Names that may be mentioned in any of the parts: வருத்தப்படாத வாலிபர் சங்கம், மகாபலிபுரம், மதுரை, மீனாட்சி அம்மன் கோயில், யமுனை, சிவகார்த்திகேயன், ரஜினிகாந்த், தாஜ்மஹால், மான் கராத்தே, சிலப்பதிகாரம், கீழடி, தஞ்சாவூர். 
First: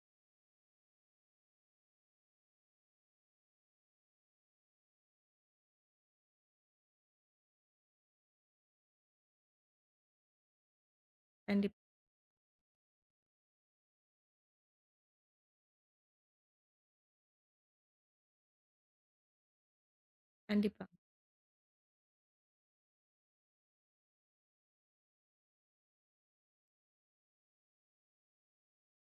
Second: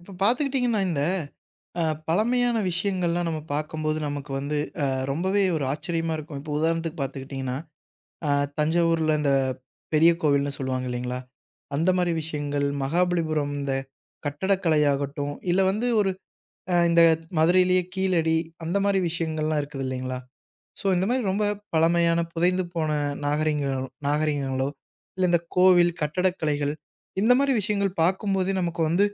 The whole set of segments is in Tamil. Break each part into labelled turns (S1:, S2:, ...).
S1: இப்ப பார்த்துக்கிட்டிங்கன்னா, இந்த பழமையான விஷயங்கள்லாம் நம்ம பார்க்கும்போது நமக்கு வந்து ரொம்பவே ஒரு ஆச்சரியமா இருக்கும். இப்போ உதாரணத்துக்கு பார்த்துக்கிட்டிங்கன்னா, அ தஞ்சாவூர்ல இந்த பெரிய கோவில்னு சொல்லுவாங்க இல்லைங்களா?
S2: கண்டிப்
S1: அந்த மாரி விஷயங்கள், மகாபலிபுரம் இந்த கட்டடக்கலையாகட்டும், இல்ல வந்து ஒரு இந்த மதுரையிலேயே கீழடி, அந்த மாரி விஷயங்கள்லாம் இருக்குது இல்லைங்களா? ஸோ
S2: கண்டிப்பா.
S1: இந்த மாரி ரொம்ப பழமையான புதைந்து போன நாகரீகங்கள் நாகரீகங்களோ, இல்ல இந்த கோவில், கட்டடக்கலைகள் இந்த மாரி விஷயங்கள் பார்க்கும்போதே நமக்கு வந்து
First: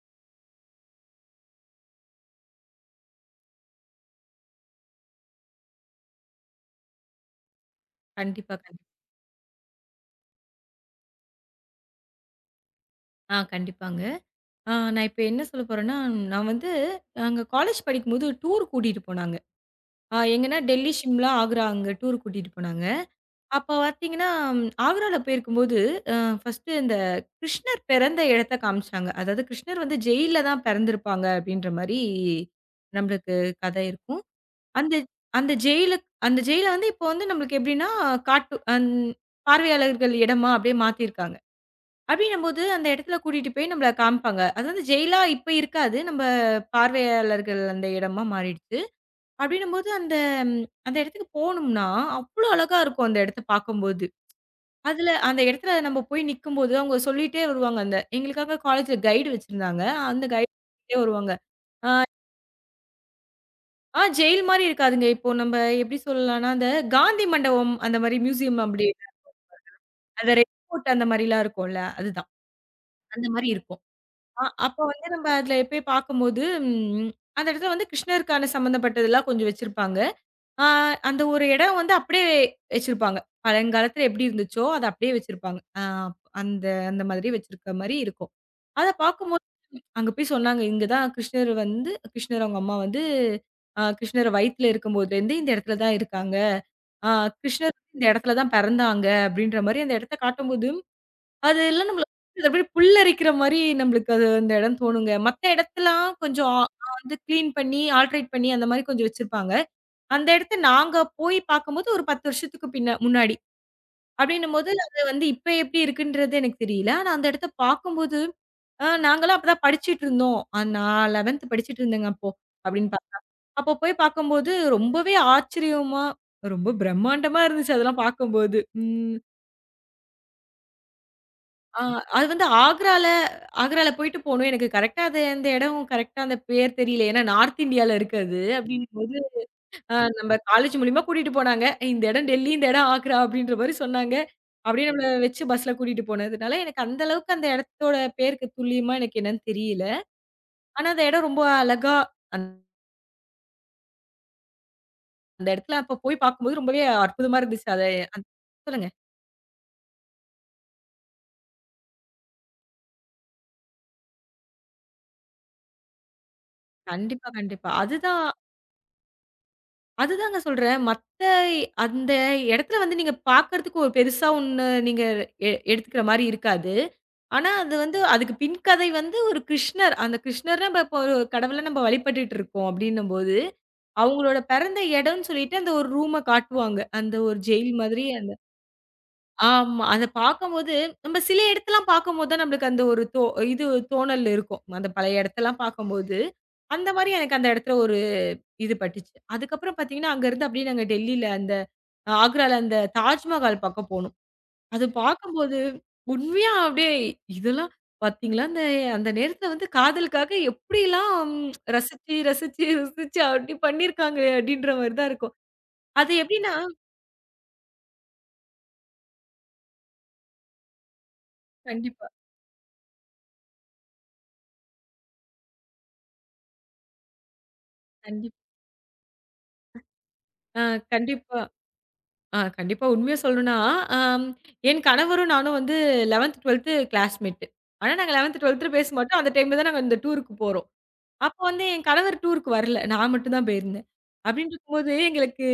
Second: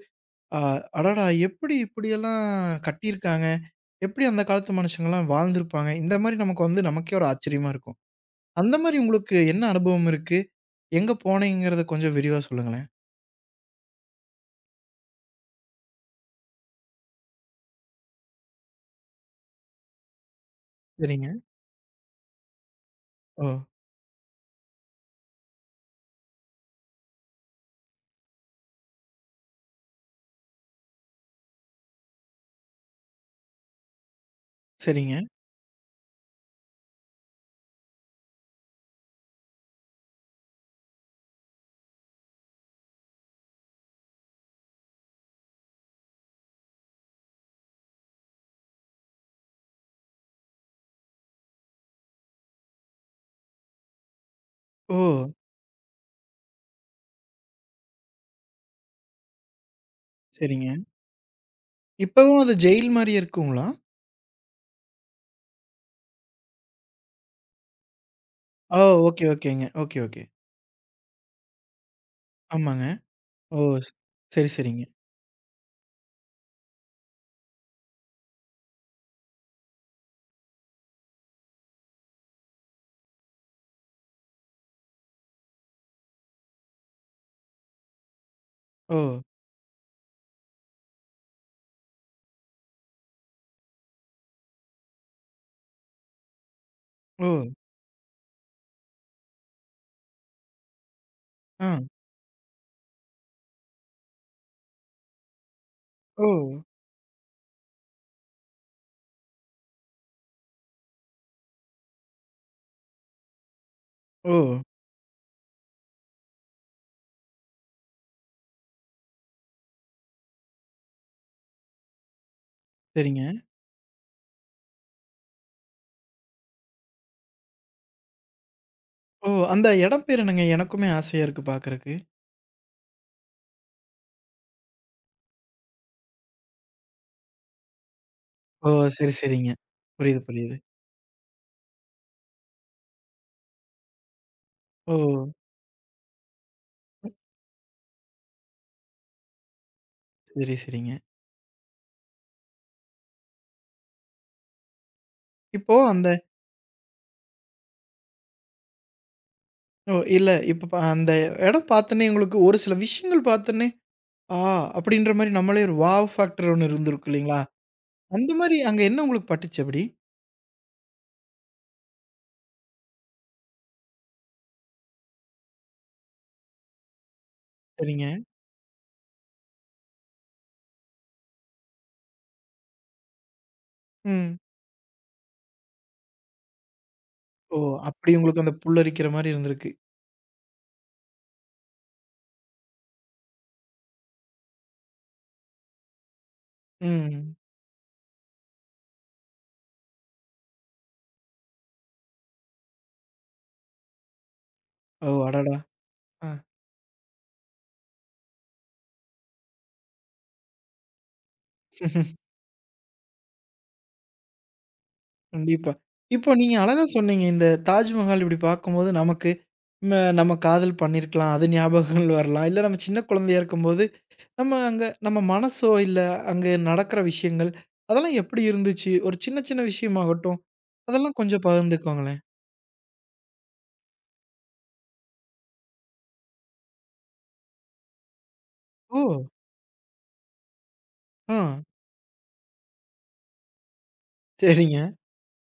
S1: ஆ, அடடா! எப்படி இப்படியெல்லாம் கட்டியிருக்காங்க? எப்படி அந்த காலத்து மனுஷங்கலாம் வாழ்ந்திருப்பாங்க? இந்த மாரி நமக்கு வந்து நமக்கே ஒரு ஆச்சரியமா இருக்கும்.
S2: கண்டிப்பா,
S1: அந்த
S2: கண்டிப்பா.
S1: மாரி உங்களுக்கு என்ன அனுபவம் இருக்கு? எங்க போனீங்கங்கிறத கொஞ்சம் விரிவா சொல்லுங்களேன்.
S2: கண்டிப்பாங்க. நான் இப்ப என்ன சொல்ல போறேன்னா, நான் வந்து நாங்க காலேஜ் படிக்கும்போது டூர் கூட்டிட்டு போனாங்க. எங்கன்னா டெல்லி,
S1: சரிங்க.
S2: ஷிம்லா, ஆக்ரா அங்க டூர் கூட்டிட்டு போனாங்க.
S1: ஓ!
S2: அப்ப பார்த்தீங்கன்னா, ஆக்ரால போயிருக்கும்போது, அ ஃபர்ஸ்ட்டு இந்த கிருஷ்ணர் பிறந்த இடத்த காமிச்சாங்க. அதாவது கிருஷ்ணர் வந்து ஜெயில்ல தான் பிறந்திருப்பாங்க அப்படின்ற மாரி நம்மளுக்கு கதை இருக்கும். அந்த
S1: சரிங்க.
S2: அந்த ஜெயிலு அந்த ஜெயில வந்து இப்போ வந்து நம்மளுக்கு எப்படின்னா, காட்டு அந் பார்வையாளர்கள் இடமா அப்படியே மாத்திருக்காங்க. அப்படின்னும்போது அந்த இடத்துல கூட்டிட்டு போய் நம்மள காமிப்பாங்க. அது வந்து ஜெயிலா இப்ப இருக்காது. நம்ப பார்வையாளர்கள் அந்த இடமா மாறிடுச்சு. அப்படின்னும்போது ம், அந்த இடத்துக்கு போனோம்னா, அவ்ளோ அழகா இருக்கும் அந்த இடத்த பார்க்கும்போது.
S1: ஓ!
S2: அதுல அந்த இடத்துல நம்ம போய் நிக்கும்போது, அவங்க சொல்லிட்டே வருவாங்க. அந்த எங்களுக்காக காலேஜ்ல கைடு வச்சிருந்தாங்க. அந்த கைடு
S1: சரிங்க.
S2: சொல்லிட்டே வருவாங்க. ஆ
S1: இப்பவும் அது ஜெயில் மாரியே இருக்குங்களா?
S2: ஆ ஜெயில் மாரி இருக்காதுங்க. இப்போ நம்ப எப்படி சொல்லலாம்னா, அந்த காந்தி மண்டபம் அந்த மாரி மியூசியம்
S1: ஓ!
S2: அப்படி
S1: ஓகே, ஓகேங்க. Okay, okay.
S2: அந்த ரெட் கோட் அந்த மாரிலாம் இருக்கும்ல, அதுதான்.
S1: ஆமாங்க.
S2: அந்த மாரி
S1: ஓ!
S2: இருக்கும்.
S1: ஸ்- சரி,
S2: அப்ப
S1: சரிங்க.
S2: வந்து நம்ம அதுல போய் பார்க்கும்போது, ம் அந்த இடத்துல வந்து கிருஷ்ணருக்கான சம்மந்தப்பட்டதெல்லாம் கொஞ்சம் வச்சிருப்பாங்க. ஆ அந்த ஒரு இடம் வந்து அப்படியே வச்சிருப்பாங்க. பழங்காலத்துல எப்படி இருந்துச்சோ, அத அப்படியே வச்சிருப்பாங்க. ஆ அந்த அந்த மாதிரி வச்சிருக்க மாரி இருக்கும். அத
S1: ஓ!
S2: பார்க்கும்போது அங்க போய் சொன்னாங்க, இங்க தான் கிருஷ்ணர் வந்து கிருஷ்ணர் அவங்க அம்மா வந்து கிருஷ்ணர் வயித்துல இருக்கும்போதுலேருந்து இந்த இடத்துல தான் இருக்காங்க. ஆ
S1: ஓ!
S2: கிருஷ்ணர் இந்த இடத்துல தான் பிறந்தாங்க அப்படின்ற மாரி அந்த இடத்த காட்டும்போது
S1: ஆ.
S2: அதெல்லாம் நம்மள அது அப்படியே புல்லரிக்கிற மாரி நம்மளுக்கு அது அந்த இடம் தோணுங்க. மத்த இடத்தலாம்
S1: ஓ!
S2: கொஞ்சம் வந்து கிளீன் பண்ணி, ஆல்ட்ரேட் பண்ணி அந்த மாரி கொஞ்சம் வச்சிருப்பாங்க. அந்த இடத்த நாங்க போய் பார்க்கும்போது ஒரு 10 வருஷத்துக்கு பின்ன முன்னாடி.
S1: ஓ!
S2: அப்படின்னும்போது அது வந்து இப்ப எப்படி இருக்குன்றது எனக்கு தெரியல. ஆனா அந்த இடத்த பார்க்கும்போது, நாங்கலாம் அப்பதான் படிச்சுட்டு இருந்தோம். நான் 11த் படிச்சுட்டு இருந்தேங்க அப்போ. அப்படின்னு பா
S1: சரிங்க.
S2: அப்போ போய் பார்க்கும்போது ரொம்பவே ஆச்சரியமா, ரொம்ப பிரம்மாண்டமா இருந்துச்சு அதெல்லாம் பார்க்கும்போது. ம்.
S1: ஓ! அந்த இடம் பேர் என்னங்க? எனக்குமே ஆசையா இருக்கு
S2: ஆ
S1: பார்க்கறக்கு.
S2: அது வந்து ஆக்ரால ஆக்ரால போயிட்டு போணும். எனக்கு கரெக்ட்டா அது அந்த இடம் கரெக்ட்டா அந்த பேர் தெரியல. ஏன்னா நார்த் இந்தியால இருக்கு அது.
S1: ஓ! சரி,
S2: அப்படிங்கும்போது
S1: சரிங்க. புரியுது,
S2: நம்ம
S1: புரியுது.
S2: காலேஜ் மூலியமா கூட்டிட்டு போனாங்க. இந்த இடம் டெல்லி, இந்த இடம் ஆக்ரா அப்படின்ற மாரி சொன்னாங்க. அப்படியே
S1: ஓ!
S2: நம்மள வச்சு பஸ்ல கூட்டிட்டு போனதுனால, எனக்கு அந்த அளவுக்கு அந்த இடத்தோட பேருக்கு துல்லியமா எனக்கு என்னன்னு தெரியல.
S1: சரி,
S2: ஆனா
S1: சரிங்க.
S2: அந்த இடம் ரொம்ப அழகா அந்த
S1: இப்போ
S2: இடத்துல அப்ப
S1: அந்த
S2: போய் பார்க்கும்போது ரொம்பவே அற்புதமா இருந்துச்சு. அத அந் சொல்லுங்க.
S1: இல்ல இப்ப அந்த இடம் பார்த்தோன்னே உங்களுக்கு ஒரு சில விஷயங்கள் பார்த்தோன்னே, ஆ, அப்படின்ற மாரி நம்மளே ஒரு வாவ் ஃபேக்டர் ஒண்ணு இருந்திருக்கும்
S2: கண்டிப்பா,
S1: இல்லைங்களா?
S2: கண்டிப்பா. அதுதான்
S1: அந்த மாரி அங்க என்ன உங்களுக்கு பட்டுச்சு அப்படி?
S2: அதுதாங்க சொல்றேன். மத்த அந்த இடத்துல வந்து நீங்க பார்க்கறதுக்கு ஒரு பெருசா ஒண்ணு நீங்க எடுத்துக்கிற மாரி இருக்காது. ஆனா, அது வந்து
S1: சரிங்க.
S2: அதுக்கு பின்கதை வந்து ஒரு கிருஷ்ணர். அந்த கிருஷ்ணர நம்ம இப்போ ஒரு கடவுள நம்ம வழிபட்டுட்டு இருக்கோம் அப்படின்னும்போது, அவங்களோட
S1: ம்.
S2: பிறந்த இடம்னு சொல்லிட்டு அந்த ஒரு ரூம காட்டுவாங்க. அந்த ஒரு
S1: ஓ!
S2: ஜெயில் மாதிரி
S1: அப்படி
S2: அந்த
S1: உங்களுக்கு அந்த புல்லரிக்கிற மாரி இருந்திருக்கு.
S2: ஆமா. அத பார்க்கும்போது நம்ம சில இடத்தலாம் பார்க்கும்போது தான் நம்மளுக்கு அந்த ஒரு தோ இது தோணல் இருக்கும். அந்த பழைய இடத்தலாம் பார்க்கும்போது, அந்த மாரி
S1: ம்.
S2: எனக்கு அந்த இடத்துல ஒரு இது பட்டுச்சு. அதுக்கப்புறம் பார்த்தீங்கன்னா, அங்கருந்து அப்படியே நாங்க டெல்லில அந்த ஆக்ரால அந்த தாஜ்மஹால் பக்கம் போனோம். அது
S1: ஓ! அடடா!
S2: பார்க்கும்போது
S1: ஆ.
S2: உண்மையா அப்படியே இதெல்லாம் பார்த்தீங்களா, அந்த அந்த நேரத்துல வந்து காதலுக்காக எப்படிலாம் ரசிச்சு, ரசிச்சு, ருசிச்சு அப்படி பண்ணியிருக்காங்களே அப்படின்ற மாரி தான் இருக்கும்.
S1: கண்டிப்பா.
S2: அது
S1: இப்போ
S2: எப்படின்னா
S1: நீங்க அழகா சொன்னீங்க. இந்த தாஜ்மஹால் இப்படி பார்க்கும்போது நமக்கு ம நம்ம காதல் பண்ணியிருக்கலாம். அது
S2: கண்டிப்பா,
S1: ஞாபகங்கள் வரலாம். இல்ல நம்ம சின்ன குழந்தையா இருக்கும்போது, நம்ம அங்க நம்ம மனசோ, இல்ல அங்க நடக்கிற விஷயங்கள், அதெல்லாம்
S2: கண்டிப்பா.
S1: எப்படி இருந்துச்சு? ஒரு சின்ன சின்ன விஷயமாகட்டும்,
S2: ஆ
S1: அதெல்லாம்
S2: கண்டிப்பா.
S1: கொஞ்சம் பகிர்ந்துக்கோங்களேன்.
S2: கண்டிப்பா உண்மையா சொல்லணும்னா, அம் என் கணவரும் நானும் வந்து 11த், 12த் கிளாஸ்மேட். ஆனா நாங்க 11த், 12த்துல பேச
S1: ஓ!
S2: மாட்டோம். அந்த டைம்ல தான் நாங்க இந்த டூருக்கு போறோம்.
S1: ஆ.
S2: அப்போ வந்து என் கணவர் டூருக்கு வரல. நான் மட்டும் தான் போயிருந்தேன். அப்படின்னு
S1: சரிங்க.
S2: இருக்கும்போது எங்களுக்கு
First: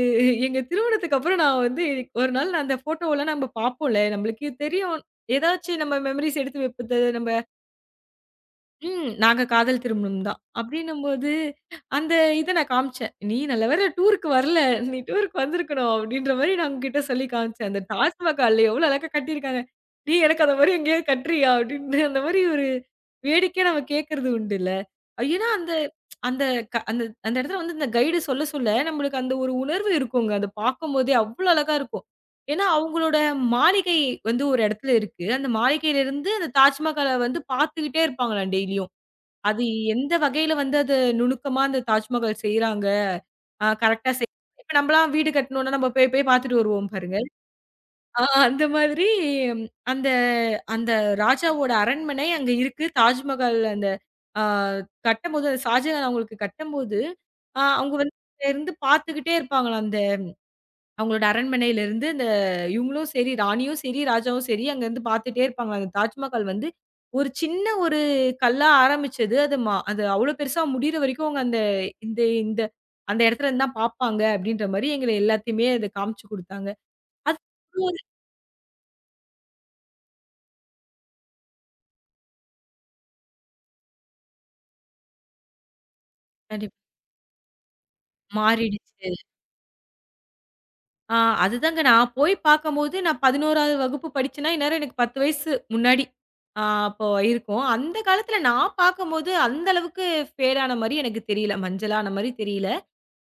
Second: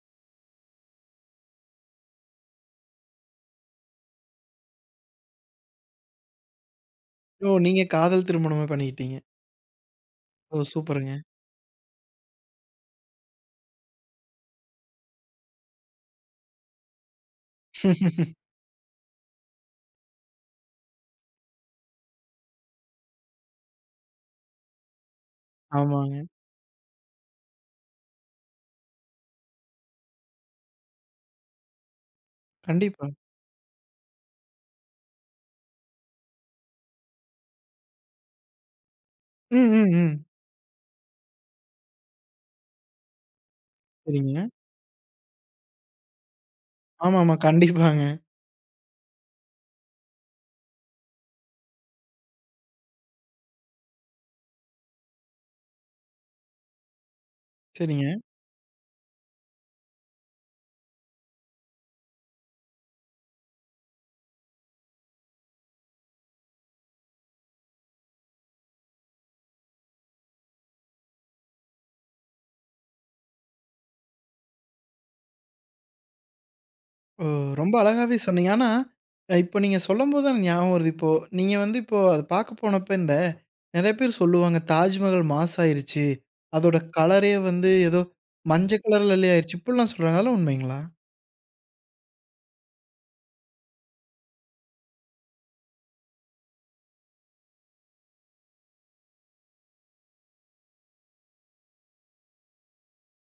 S2: எங்க திருமணத்துக்கு அப்புறம் நான் வந்து ஒரு நாள் நான் அந்த ஃபோட்டோவெல்லாம் நம்ம பார்ப்போம்ல. நம்மளுக்கு தெரியும். ஏதாச்சும் நம்ம மெமரீஸ் எடுத்து வைப்பது, நம்ம
S1: ஓ! நீங்க காதல் திருமணமே
S2: ம்.
S1: பண்ணிக்கிட்டீங்க.
S2: நாங்க காதல் திருமணம் தான்.
S1: ஓ! சூப்பருங்க.
S2: அப்டின்னும்போது, அந்த இத நான் காமிச்சேன். "நீ நல்ல வேள டூருக்கு வரல. நீ டூருக்கு வந்திருக்கணும்." அப்டின்ற மாரி நான் உங்ககிட்ட சொல்லி காமிச்சேன். அந்த தாஜ்மஹால்ல எவ்ளோ அழகா கட்டியிருக்காங்க. "நீ எனக்கு அந்த மாரி எங்கேயாவது கட்டுறியா?" அப்டின்னு அந்த மாரி ஒரு வேடிக்கையா நம்ம கேட்கறது உண்டுல்ல. ஏன்னா அந்த
S1: ஆமாங்க.
S2: அந்த க அந்த அந்த இடத்துல வந்து இந்த கைடு சொல்ல சொல்ல நம்மளுக்கு அந்த ஒரு உணர்வு இருக்குங்க. அத பார்க்கும்போதே அவ்ளோ அழகா இருக்கும். ஏன்னா
S1: கண்டிப்பா.
S2: அவங்களோட மாளிகை வந்து ஒரு இடத்துல இருக்கு. அந்த மாளிகையிலிருந்து அந்த தாஜ்மஹால வந்து பார்த்துக்கிட்டே இருப்பாங்களாம் டெய்லியும்.
S1: ம்,
S2: அது
S1: ம்,
S2: எந்த
S1: ம்.
S2: வகையில வந்து அது நுணுக்கமா அந்த தாஜ்மஹால் செய்றாங்க. அ கரெக்ட்டா செய்
S1: சரிங்க.
S2: இப்ப நம்பலாம் வீடு கட்டணும்னா, நம்ம போய் போய் பார்த்துட்டு வருவோம் பாருங்க.
S1: ஆமாமா. கண்டிப்பாங்க.
S2: ஆ அந்த மாதிரி ம், அந்த அந்த ராஜாவோட அரண்மனை அங்க இருக்கு. தாஜ்மஹால் அந்த அ கட்டம்போது ஷாஜகான் அவங்களுக்கு கட்டம்போது, அவங்க வந்து
S1: சரிங்க.
S2: இருந்து பார்த்துக்கிட்டே இருப்பாங்களாம். அவங்களோட அரண்மனையிலிருந்து இந்த இவங்களும் சரி, ராணியும் சரி, ராஜாவும் சரி அங்கருந்து பார்த்துட்டே இருப்பாங்க. அந்த தாஜ்மஹால் வந்து ஒரு சின்ன ஒரு கல்லா ஆரம்பிச்சது. அது மா அது அவ்ளோ பெருசா முடியிற வரைக்கும் அவங்க அந்த இந்த இந்த அந்த இடத்துலருந்து தான் பார்ப்பாங்க அப்படின்ற மாரி எங்கள எல்லாத்தையுமே அத காமிச்சு குடுத்தாங்க.
S1: ஓ!
S2: அது
S1: ரொம்ப
S2: ஒரு
S1: அழகாவே சொன்னீங்க. ஆனா, இப்ப நீங்க சொல்லும்போது தான் எனக்கு ஞாபகம் வருது. இப்போ நீங்க வந்து இப்போ அத பாக்க போனப்ப இந்த நெறைய பேர் சொல்லுவாங்க, "தாஜ்மஹால் மாஸ் ஆயிருச்சு. அதோட
S2: கண்டிப்பா
S1: கலரே வந்து ஏதோ மஞ்ச
S2: மாறிடுச்சு.
S1: கலர்லலே ஆயிருச்சு." இப்படிலாம் சொல்றாங்க. அதெல்லாம் உண்மைங்களா?
S2: ஆ அதுதாங்க நான் போய் பார்க்கும்போது நான் 11வது வகுப்பு படிச்சேன்னா, இந்நேரம் எனக்கு 10 வயசு முன்னாடி அப்போ இருக்கும். அந்த காலத்துல நான் பார்க்கும்போது அந்த அளவுக்கு ஃபேட் ஆன மாரி எனக்கு தெரியல. மஞ்சளான மாரி தெரியல.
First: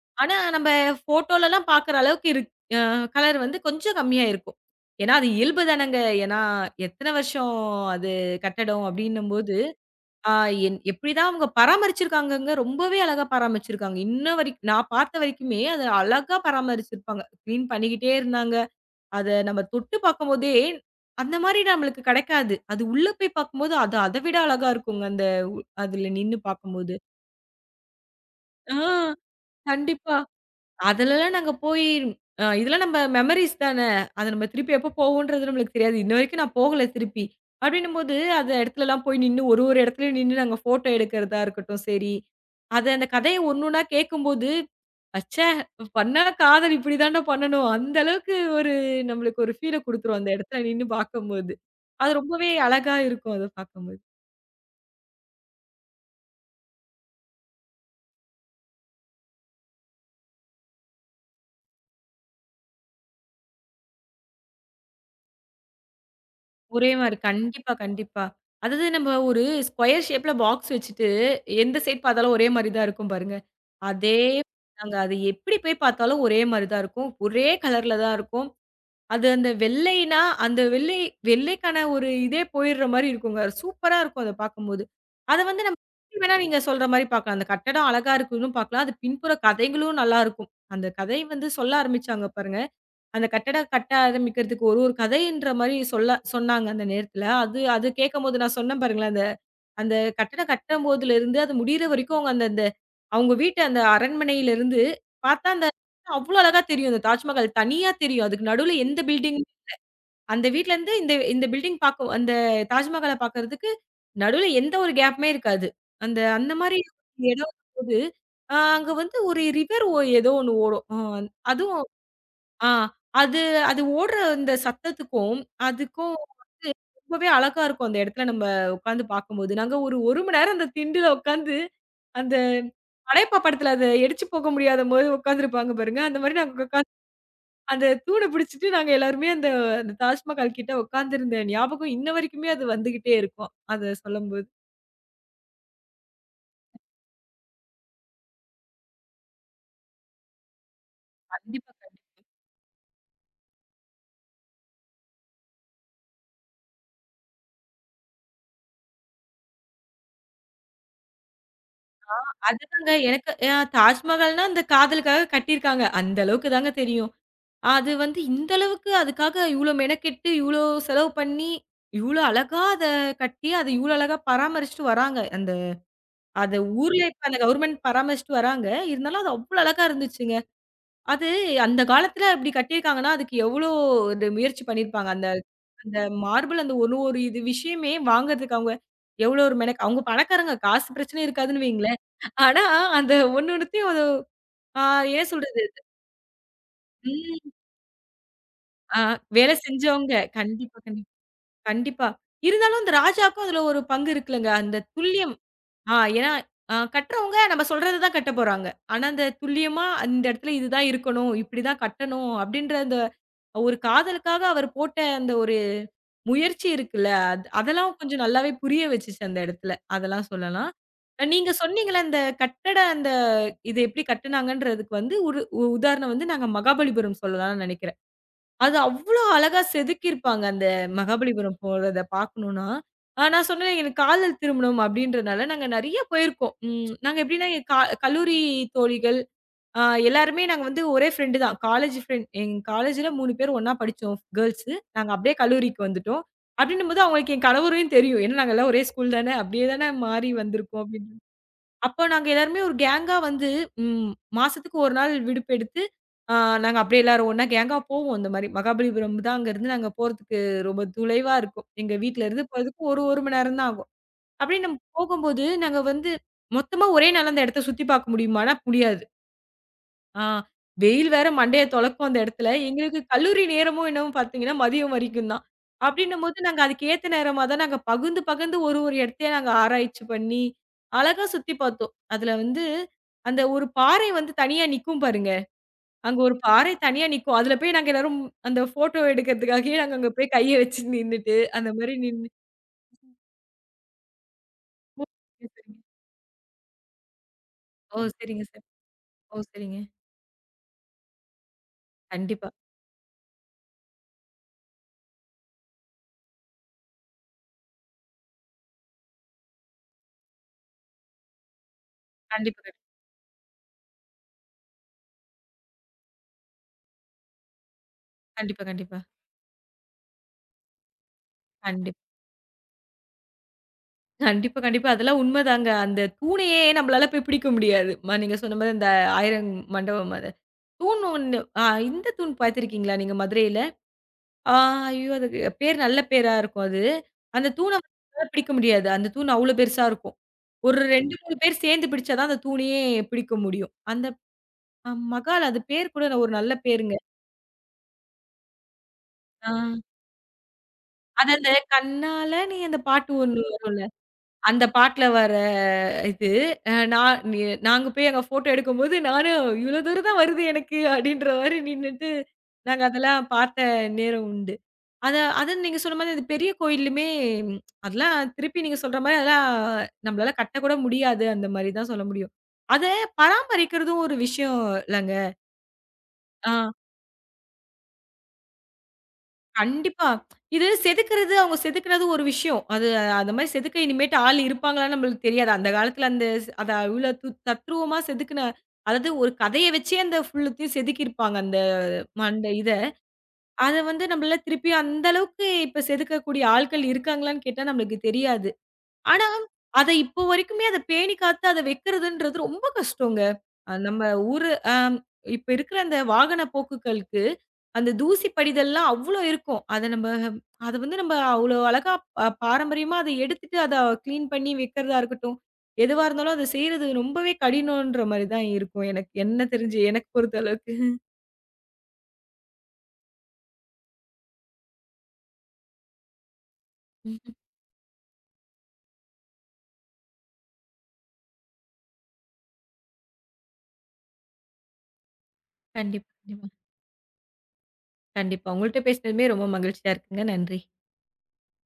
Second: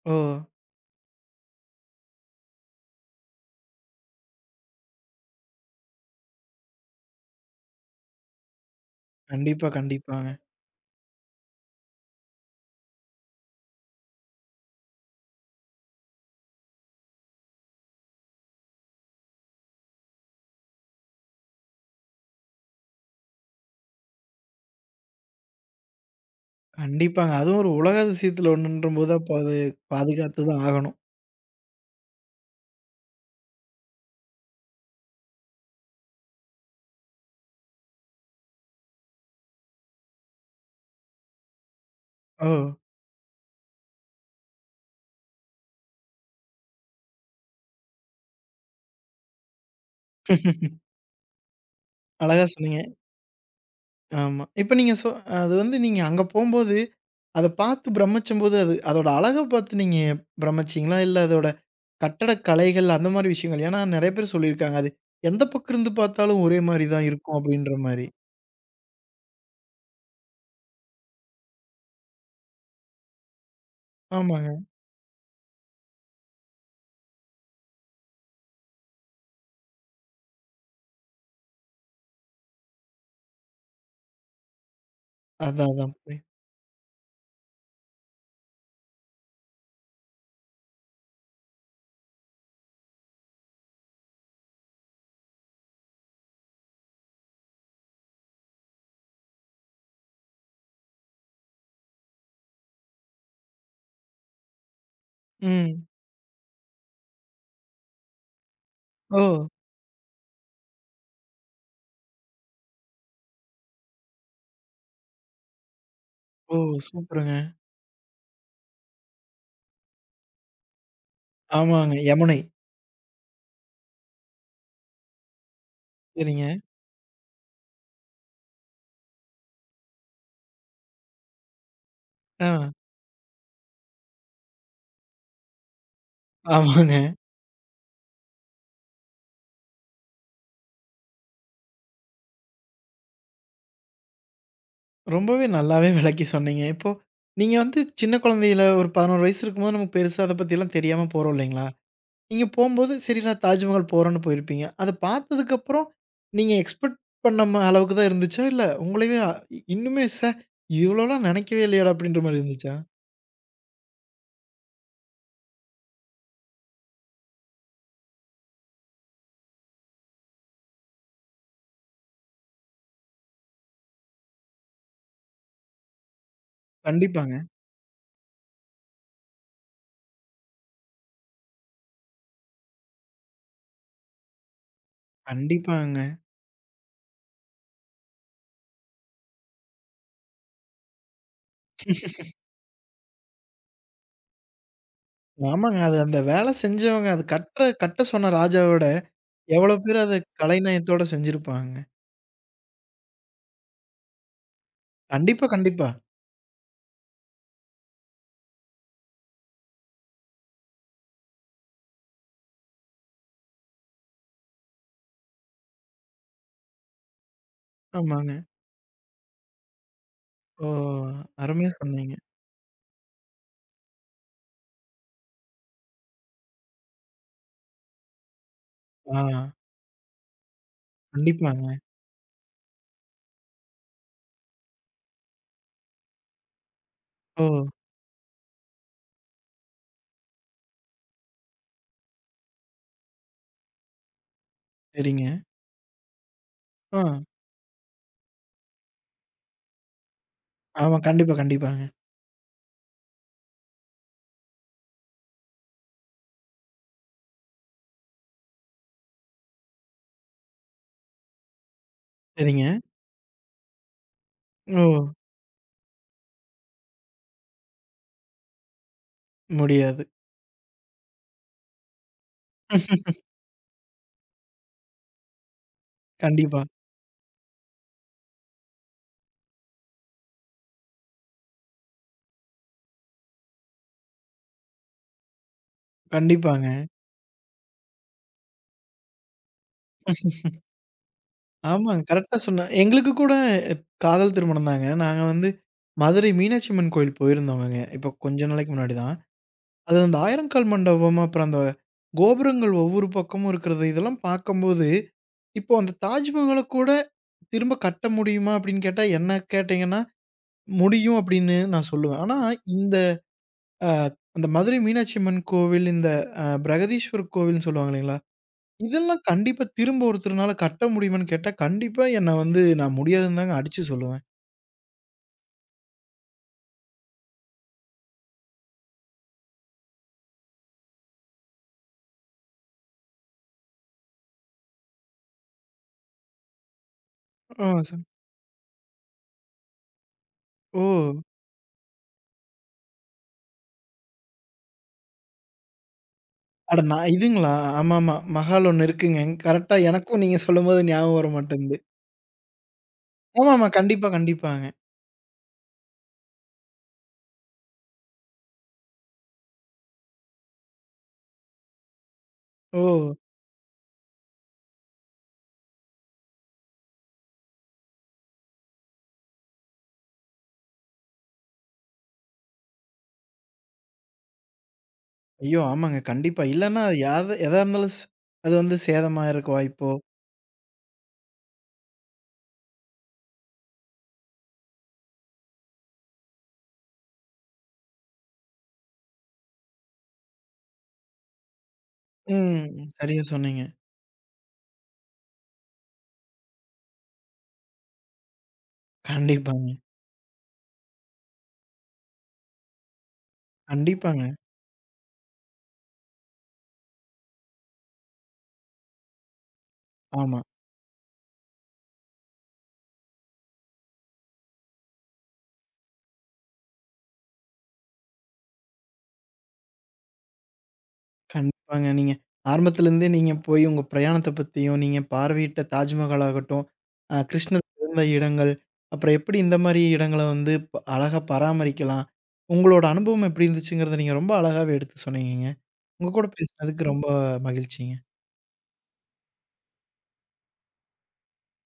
S1: ஓ!
S2: ஆனா நம்ப ஃபோட்டோலலாம் பாக்குற அளவுக்கு இருக் அ கலர் வந்து கொஞ்சம் கம்மியா இருக்கும். ஏன்னா, அது இயல்பு தானங்க. ஏன்னா, எத்தன வருஷம் அது கட்டடம் அப்டின்னும்போது,
S1: கண்டிப்பா,
S2: ஆ
S1: கண்டிப்பாங்க.
S2: என் எப்டிதான் அவங்க பராமரிச்சிருக்காங்கங்க. ரொம்பவே அழகா பராமரிச்சிருக்காங்க. இன்ன வரைக் நான் பார்த்த வரைக்குமே அத அழகா பராமரிச்சிருப்பாங்க. கிளீன் பண்ணிக்கிட்டே இருந்தாங்க. அத நம்ம தொட்டு பாக்கும்போதே, அந்த மாரி நம்மளுக்கு கெடைக்காது. அது உள்ள போய் பாக்கும்போது, அது அத விட அழகா இருக்குங்க. அந்த அதுல நின்னு பாக்கும்போது.
S1: கண்டிப்பாங்க. அதுவும் ஒரு உலக அதிசயத்துல
S2: ஆ,
S1: ஒண்ணுன்றபோது அப்ப அது
S2: கண்டிப்பா.
S1: பாதுகாத்து தான் ஆகணும்.
S2: அதுலலாம் நாங்க போயி அ இதெல்லாம் நம்ம மெமரீஸ் தான. அத நம்ம திருப்பி எப்ப போவோன்றது நம்மளுக்கு தெரியாது. இன்ன வரைக்கும் நான் போகல திருப்பி. அப்டின்னும்போது, அந்த இடத்துலலாம் போய் நின்னு ஒரு ஒரு இடத்துலயும் நின்னு நாங்க ஃபோட்டோ எடுக்கிறதா இருக்கட்டும் சரி.
S1: ஓ!
S2: அத அந்த கதைய ஒண்ணா கேட்கும்போது, "அச்சே! பண்ணா காதல் இப்டி தான்டா பண்ணணும்." அந்த அளவுக்கு ஒரு நம்மளுக்கு ஒரு ஃபீல குடுத்துரும் அந்த இடத்துல நின்னு பார்க்கும்போது. அது
S1: அழகா
S2: ரொம்பவே
S1: சொன்னீங்க.
S2: அழகா இருக்கும் அத பார்க்கும்போது.
S1: ஆமா. இப்ப நீங்க சொ அது வந்து நீங்க அங்க போம்போது, அத பாத்து பிரமிச்சம்போது அது அதோட அழக பாத்து நீங்க பிரமிச்சீங்களா? இல்ல அதோட கட்டடக்கலைகள் அந்த மாரி விஷயங்கள். ஏன்னா, நெறைய பேர் சொல்லியிருக்காங்க. அது எந்த பக்கம் இருந்து பார்த்தாலும் ஒரே மாரி
S2: ஒரே
S1: தான்
S2: மாரி.
S1: இருக்கும்
S2: கண்டிப்பா,
S1: அப்டின்ற மாரி.
S2: கண்டிப்பா. அதாவது நம்ம ஒரு ஸ்கொயர் ஷேப்ல பாக்ஸ் வச்சுட்டு, எந்த சைட் பார்த்தாலும் ஒரே மாரி தான் இருக்கும் பாருங்க. அதே
S1: ஆமாங்க.
S2: தாங்க. அது எப்படி போய் பார்த்தாலும் ஒரே மாரி தான் இருக்கும். ஒரே கலர்ல தான் இருக்கும். அது அந்த வெள்ளைனா, அந்த வெள்ளைக்கான ஒரு இதே போயிடுற மாரி இருக்குங்க. சூப்பரா இருக்கும் அத பார்க்கும்போது. அத வந்து
S1: அதான்,
S2: நம்ம
S1: அதான்.
S2: எப்படி
S1: புரியுது.
S2: வேணா நீங்க சொல்ற மாரி பார்க்கலாம். அந்த கட்டடம் அழகா இருக்குன்னு பார்க்கலாம். அது பின்புற கதைகளும் நல்லாருக்கும். அந்த கதை வந்து சொல்ல ஆரம்பிச்சாங்க பாருங்க. அந்த கட்டடம் கட்ட ஆரம்பிக்கிறதுக்கு ஒரு ஒரு கதைன்ற மாரி சொல்ல சொன்னாங்க அந்த நேரத்துல. அது அது கேட்கும்போது நான் சொன்னேன் பாருங்களேன், அந்த அந்த கட்டடம் கட்டம்போதிலிருந்து அது முடியிற வரைக்கும் அவங்க அந்த அந்த அவங்க வீட்டு அந்த அரண்மனையிலிருந்து பார்த்தா அந்த
S1: ம்.
S2: அவ்ளோ அழகா தெரியும். அந்த தாஜ்மஹால் தனியா தெரியும். அதுக்கு நடுவுல எந்த
S1: ஓ!
S2: பில்டிங் அந்த வீட்லருந்து இந்த இந்த பில்டிங் பார்க்க அந்த தாஜ்மஹால பார்க்கறதுக்கு நடுவுல எந்த ஒரு கேப்புமே இருக்காது. அந்த அந்த
S1: ஓ!
S2: மாரி
S1: சூப்பருங்க.
S2: இடம் இருக்கும்போது, அங்க வந்து ஒரு ரிவர் ஓ ஏதோ ஒண்ணு ஓடும். அதுவும்
S1: ஆமாங்க. யமுனை.
S2: ஆ. அது அது ஓடுற அந்த சத்தத்துக்கும், அதுக்கும்
S1: சரிங்க.
S2: வந்து ரொம்பவே அழகா இருக்கும். அந்த இடத்துல நம்ம உட்காந்து பார்க்கும்போது. நாங்க ஒரு 1 மணி நேரம் அந்த திண்டுல உட்காந்து, அந்த
S1: ஆ.
S2: படையப்பா படத்துல அத எடிச்சு போக முடியாதபோது உட்காந்துருப்பாங்க பாருங்க. அந்த மாரி நாங்க உட்காந்து
S1: ஆமாங்க.
S2: அந்த தூண பிடிச்சுட்டு நாங்க எல்லாருமே அந்த அந்த தாஜ்மஹால் கிட்ட உட்காந்துருந்த ஞாபகம் இன்ன வரைக்குமே அது வந்துகிட்டே இருக்கும். அத சொல்லும்போது.
S1: ரொம்பவே நல்லாவே விளக்கி சொன்னீங்க. இப்போ நீங்க வந்து சின்ன குழந்தையில ஒரு 11 வயசு இருக்கும்போது நமக்கு பெருசா அத பத்திலாம் தெரியாம போறோம் இல்லைங்களா?
S2: கண்டிப்பா, கண்டிப்பா.
S1: நீங்க போம்போது, சரி நான் தாஜ்மஹால் போறேன்னு போயிருப்பீங்க. அத பார்த்ததுக்கப்புறம் நீங்க எக்ஸ்பெக்ட் பண்ண அளவுக்கு தான் இருந்துச்சா? இல்ல உங்களையே இன்னுமே "ச்சே! இவ்வளோலாம் நெனைக்கவே இல்லையேடா!" அப்படின்ற மாரி இருந்துச்சா?
S2: அதுதாங்க எனக்கு தாஜ்மஹால்னா அந்த காதலுக்காக கட்டியிருக்காங்க. அந்த அளவுக்கு தாங்க தெரியும். அது வந்து இந்த அளவுக்கு அதுக்காக இவ்ளோ மெனக்கெட்டு, இவ்ளோ செலவு பண்ணி, இவ்ளோ அழகா அத கட்டி, அத இவ்ளோ அழகா பராமரிச்சுட்டு வராங்க. அந்த அத ஊர்ல இப்ப
S1: கண்டிப்பாங்க,
S2: அந்த கவர்மெண்ட் பராமரிச்சுட்டு வராங்க. இருந்தாலும் அது அவ்ளோ அழகா இருந்துச்சுங்க. அது அந்த காலத்துல அப்படி கட்டியிருக்காங்கன்னா, அதுக்கு எவ்ளோ இது முயற்சி பண்ணியிருப்பாங்க. அந்த அந்த
S1: கண்டிப்பாங்க.
S2: மார்பிள் அந்த ஒரு ஒரு இது விஷயமே வாங்குறதுக்கு அவங்க எவ்ளோ ஒரு மெனக் அவங்க பணக்காரங்க. காசு பிரச்சனையே இருக்காதுன்னு வைங்களேன். ஆனா அந்த ஒண்ணு ஒண்ணுத்தையும் அது ஆ ஏன் சொல்றது?
S1: ஆமாங்க. அது அந்த வேலை செஞ்சவங்க, அது
S2: ம்.
S1: கட்ட சொன்ன ராஜாவோட,
S2: ஆ வேலை
S1: எவ்வளோ பேர்
S2: செஞ்சவங்க.
S1: அத
S2: கண்டிப்பா,
S1: கலைநயத்தோட
S2: கண்டிப்பா.
S1: செஞ்சிருப்பாங்க.
S2: கண்டிப்பா. இருந்தாலும் இந்த ராஜாக்கும் அதுல ஒரு பங்கு இருக்குல்லங்க. அந்த துல்லியம்
S1: கண்டிப்பா, கண்டிப்பா.
S2: ஏன்னா கட்டுறவங்க நம்ம சொல்றது தான் கட்டப் போறாங்க. ஆனா, அந்த துல்லியமா அந்த இடத்துல இதுதான் இருக்கணும், இப்படிதான் கட்டணும் அப்படின்ற அந்த ஒரு காதலுக்காக அவர் போட்ட அந்த ஒரு முயற்சி இருக்குல்ல, அது அதெல்லாம் கொஞ்சம்
S1: ஆமாங்க.
S2: நல்லாவே புரிய வச்சுச்சு அந்த இடத்துல. அதெல்லாம்
S1: ஓ!
S2: சொல்லலாம். நீங்க
S1: அருமையா
S2: சொன்னீங்கல்ல,
S1: சொன்னீங்க.
S2: அந்த கட்டட அந்த இது எப்படி கட்டுனாங்கன்றதுக்கு வந்து ஒரு உதாரணம் வந்து நாங்க மகாபலிபுரம் சொல்லலாம்னு நெனைக்கிறேன். அது
S1: ஆ,
S2: அவ்ளோ அழகா செதுக்கியிருப்பாங்க. அந்த மகாபலிபுரம்
S1: கண்டிப்பாங்க.
S2: போறத பார்க்கணும்னா. நான் சொன்னேன் எனக்கு காதல் திருமணம் அப்டின்றனால நாங்க நெறைய போயிருக்கோம். நாங்க
S1: ஓ!
S2: எப்டின்னா எங்க கல்லூரி தோழிகள், ஆ எல்லாருமே நாங்க வந்து ஒரே ஃப்ரெண்டு தான். காலேஜ் ஃப்ரெண்ட் எங்க காலேஜ்ல 3 பேர் ஒண்ணா படிச்சோம் கேர்ல்ஸு. நாங்க
S1: சரிங்க.
S2: அப்டியே கல்லூரிக்கு வந்துட்டோம்.
S1: ஆ,
S2: அப்டின்னும்போது அவங்களுக்கு என் கணவரையும் தெரியும். ஏன்னா நாங்க எல்லாம் ஒரே ஸ்கூல் தானே, அப்டியே தானே மாறி வந்திருக்கோம்
S1: ஆமா.
S2: அப்டின்னு.
S1: கண்டிப்பா, கண்டிப்பாங்க.
S2: அப்ப நாங்க எல்லாருமே ஒரு கேங்கா வந்து ம் மாசத்துக்கு 1 நாள் விடுப்பு எடுத்து, ஆ நாங்க அப்படியே எல்லாரும் ஒண்ணா கேங்கா போவோம். இந்த மாரி மகாபலிபுரம் தான் அங்க இருந்து நாங்க போறதுக்கு ரொம்ப துளைவா இருக்கும். எங்க வீட்ல இருந்து
S1: சரிங்க.
S2: போறதுக்கு ஒரு 1 மணி நேரம் தான் ஆகும். அப்படியே
S1: ஓ!
S2: நம்ம போகும்போது, நாங்க வந்து மொத்தமா ஒரே நாள்ல அந்த இடத்த சுத்தி பார்க்க முடியுமான்னா முடியாது.
S1: முடியாது.
S2: ஆ. வெயில் வேற மண்டைய தொளக்கும் அந்த இடத்துல. எங்களுக்கு கல்லூரி நேரமும் என்னவோ பார்த்தீங்கன்னா, மதியம் வரைக்கும் தான். அப்டின்னும்போது நாங்க
S1: கண்டிப்பா.
S2: அதுக்கு ஏத்த நேரமா தான் நாங்க பகுந்து, பகுந்து ஒரு ஒரு இடத்தையா நாங்க ஆராய்ச்சி பண்ணி, அழகா சுத்தி பார்த்தோம். அதுல வந்து அந்த ஒரு பாறை வந்து தனியா நிக்கும் பாருங்க. அங்க ஒரு பாறை
S1: கண்டிப்பாங்க.
S2: தனியா நிக்கும். அதுல போய் நாங்க எல்லாரும் அந்த ஃபோட்டோ எடுக்கிறதுக்காகவே நாங்க அங்க போய் கைய வச்சு நின்னுட்டு, அந்த மாரி
S1: ஆமாங்க.
S2: நின்னு
S1: கரெக்ட்டா சொன்ன எங்களுக்கு கூட காதல் திருமணம் தாங்க.
S2: ஓ!
S1: நாங்க வந்து
S2: சரிங்க, சரிங்க.
S1: மதுரை மீனாட்சி அம்மன் கோயில் போயிருந்தோங்கங்க.
S2: ஓ!
S1: இப்போ
S2: சரிங்க
S1: கொஞ்ச
S2: சார்.
S1: நாளைக்கு முன்னாடி தான்.
S2: ஓ! சரிங்க.
S1: அது அந்த ஆயிரங்கால் மண்டபம், அப்புறம் அந்த
S2: கண்டிப்பா.
S1: கோபுரங்கள் ஒவ்வொரு பக்கமும் இருக்கிறது, இதெல்லாம் பார்க்கும்போது, இப்போ அந்த தாஜ்மஹால கூட திரும்ப கட்ட முடியுமா? அப்படின்னு கேட்டா, என்ன கேட்டீங்கன்னா, முடியும் அப்படின்னு நான் சொல்லுவேன். ஆனா,
S2: கண்டிப்பா,
S1: இந்த அ அந்த மதுரை மீனாட்சி அம்மன் கோவில், இந்த பிரகதீஸ்வரர் கோவில்னு சொல்லுவாங்க இல்லைங்களா?
S2: கண்டிப்பா, கண்டிப்பா.
S1: இதெல்லாம் கண்டிப்பா திரும்ப ஒருத்தர்னால கட்ட முடியுமான்னு கேட்டா,
S2: கண்டிப்பா.
S1: கண்டிப்பா என்ன வந்து நான் முடியாதுன்னு தாங்க அடிச்சு சொல்லுவேன்.
S2: கண்டிப்பா, கண்டிப்பா. அதெல்லாம் உண்மதாங்க. அந்த தூணையே நம்மளால போய் பிடிக்க முடியாது. ம நீங்க சொன்ன மாரி அந்த 1000 மண்டபம் அது. தூண் ஒண்ணு இந்த தூண் பார்த்துருக்கீங்களா நீங்க மதுரையில? ஆ ஐயோ! அதுக்கு பேர் நல்ல பேரா இருக்கும் அது. அந்த
S1: ஓ!
S2: தூண நம்மளால பிடிக்க முடியாது. அந்த தூண் அவ்ளோ பெருசா இருக்கும். ஒரு
S1: ஓ!
S2: 2, 3 பேர் சேர்ந்து பிடிச்சா தான் அந்த தூணையே பிடிக்க முடியும். அந்த மகால் அது பேர் கூட ஒரு நல்ல
S1: அட
S2: பேருங்க.
S1: நான் இதுங்களா? ஆமாமா. மஹால் ஒண்ணு இருக்குங்க.
S2: ஆ.
S1: கரெக்ட்டா எனக்கும் நீங்க சொல்லும்போது ஞாபகம்
S2: அது
S1: வர
S2: அந்த
S1: மாட்டேன்து.
S2: கண்ணால நீ அந்த பாட்டு ஒண்ணு
S1: ஆமாமா.
S2: வரும்ல.
S1: கண்டிப்பா,
S2: அந்த
S1: கண்டிப்பாங்க.
S2: பாட்டுல வர இது அ நான் நி நாங்க போய் அங்க ஃபோட்டோ எடுக்கும்போது, நானும் "இவ்ளோ தூரம் தான் வருது எனக்கு" அப்படின்ற மாரி நின்னுட்டு, நாங்க
S1: ஓ!
S2: அதெல்லாம் பார்த்த நேரம் உண்டு. அத அது நீங்க சொன்ன மாரி அது பெரிய கோயில்லுமே அதெல்லாம் திருப்பி நீங்க சொல்ற மாரி அதெல்லாம் நம்மளால கட்டக்கூட முடியாது. அந்த மாரி தான் சொல்ல முடியும். அத பராமரிக்கிறதும் ஒரு விஷயம் இல்லங்க.
S1: ஐயோ! ஆமாங்க. கண்டிப்பா.
S2: ஆ.
S1: இல்லன்னா யாத எதா இருந்தாலும் அது வந்து சேதமா இருக்க வாய்ப்போ
S2: கண்டிப்பா. இது செதுக்குறது, அவங்க செதுக்குறது ஒரு விஷயம். அது அந்த மாரி செதுக்க இனிமேட்டு ஆள் இருப்பாங்களான்னு நம்மளுக்கு தெரியாது. அந்த காலத்துல அந்த ஸ் அத இவ்ளோ து தத்ரூவமா செதுக்குன அதாவது ஒரு கதைய வச்சே அந்த ஃபுல்லுத்தையும் செதுக்கியிருப்பாங்க அந்த அந்த
S1: ம்.
S2: இத.
S1: சரியா சொன்னீங்க.
S2: அத வந்து நம்மளால திருப்பி அந்த அளவுக்கு இப்ப செதுக்கக்கூடிய ஆட்கள் இருக்காங்களான்னு கேட்டா நம்மளுக்கு தெரியாது. ஆனா,
S1: கண்டிப்பாங்க.
S2: அத இப்போ வரைக்குமே அத பேணி காத்து அத வைக்கிறதுன்றது ரொம்ப கஷ்டங்க. நம்ம
S1: கண்டிப்பாங்க.
S2: ஊரு அ இப்ப இருக்கிற அந்த வாகன போக்குகளுக்கு, அந்த தூசி படிதெல்லாம் அவ்ளோ இருக்கும். அத நம்ம
S1: ஆமா.
S2: அத வந்து நம்ம அவ்ளோ அழகா பாரம்பரியமா அத எடுத்துட்டு அத கிளீன் பண்ணி வைக்கிறதா இருக்கட்டும், எதுவா இருந்தாலும் அத செய்றது ரொம்பவே கடினம்ன்ற மாரி தான் இருக்கும். எனக்கு என்ன தெரிஞ்சு எனக்கு பொறுத்த அளவுக்கு.
S1: கண்டிப்பாங்க. நீங்க ஆரம்பத்துலேருந்தே நீங்க போய் உங்க பிரயாணத்த பத்தியும், நீங்க பார்வையிட்ட தாஜ்மஹால் ஆகட்டும்,
S2: ம்.
S1: கிருஷ்ணர் பிறந்த இடங்கள், அப்புறம் எப்படி இந்த மாரி இடங்கள வந்து அழகா பராமரிக்கலாம். உங்களோட அனுபவம் எப்படி இருந்துச்சுங்கிறத நீங்க ரொம்ப அழகாவே எடுத்து சொன்னீங்கங்க. உங்க
S2: கண்டிப்பா,
S1: கூட
S2: கண்டிப்பா.
S1: பேசினதுக்கு ரொம்ப மகிழ்ச்சிங்க.
S2: கண்டிப்பா. உங்கள்ட்ட பேசினதுமே ரொம்ப மகிழ்ச்சியா இருக்குங்க. நன்றி.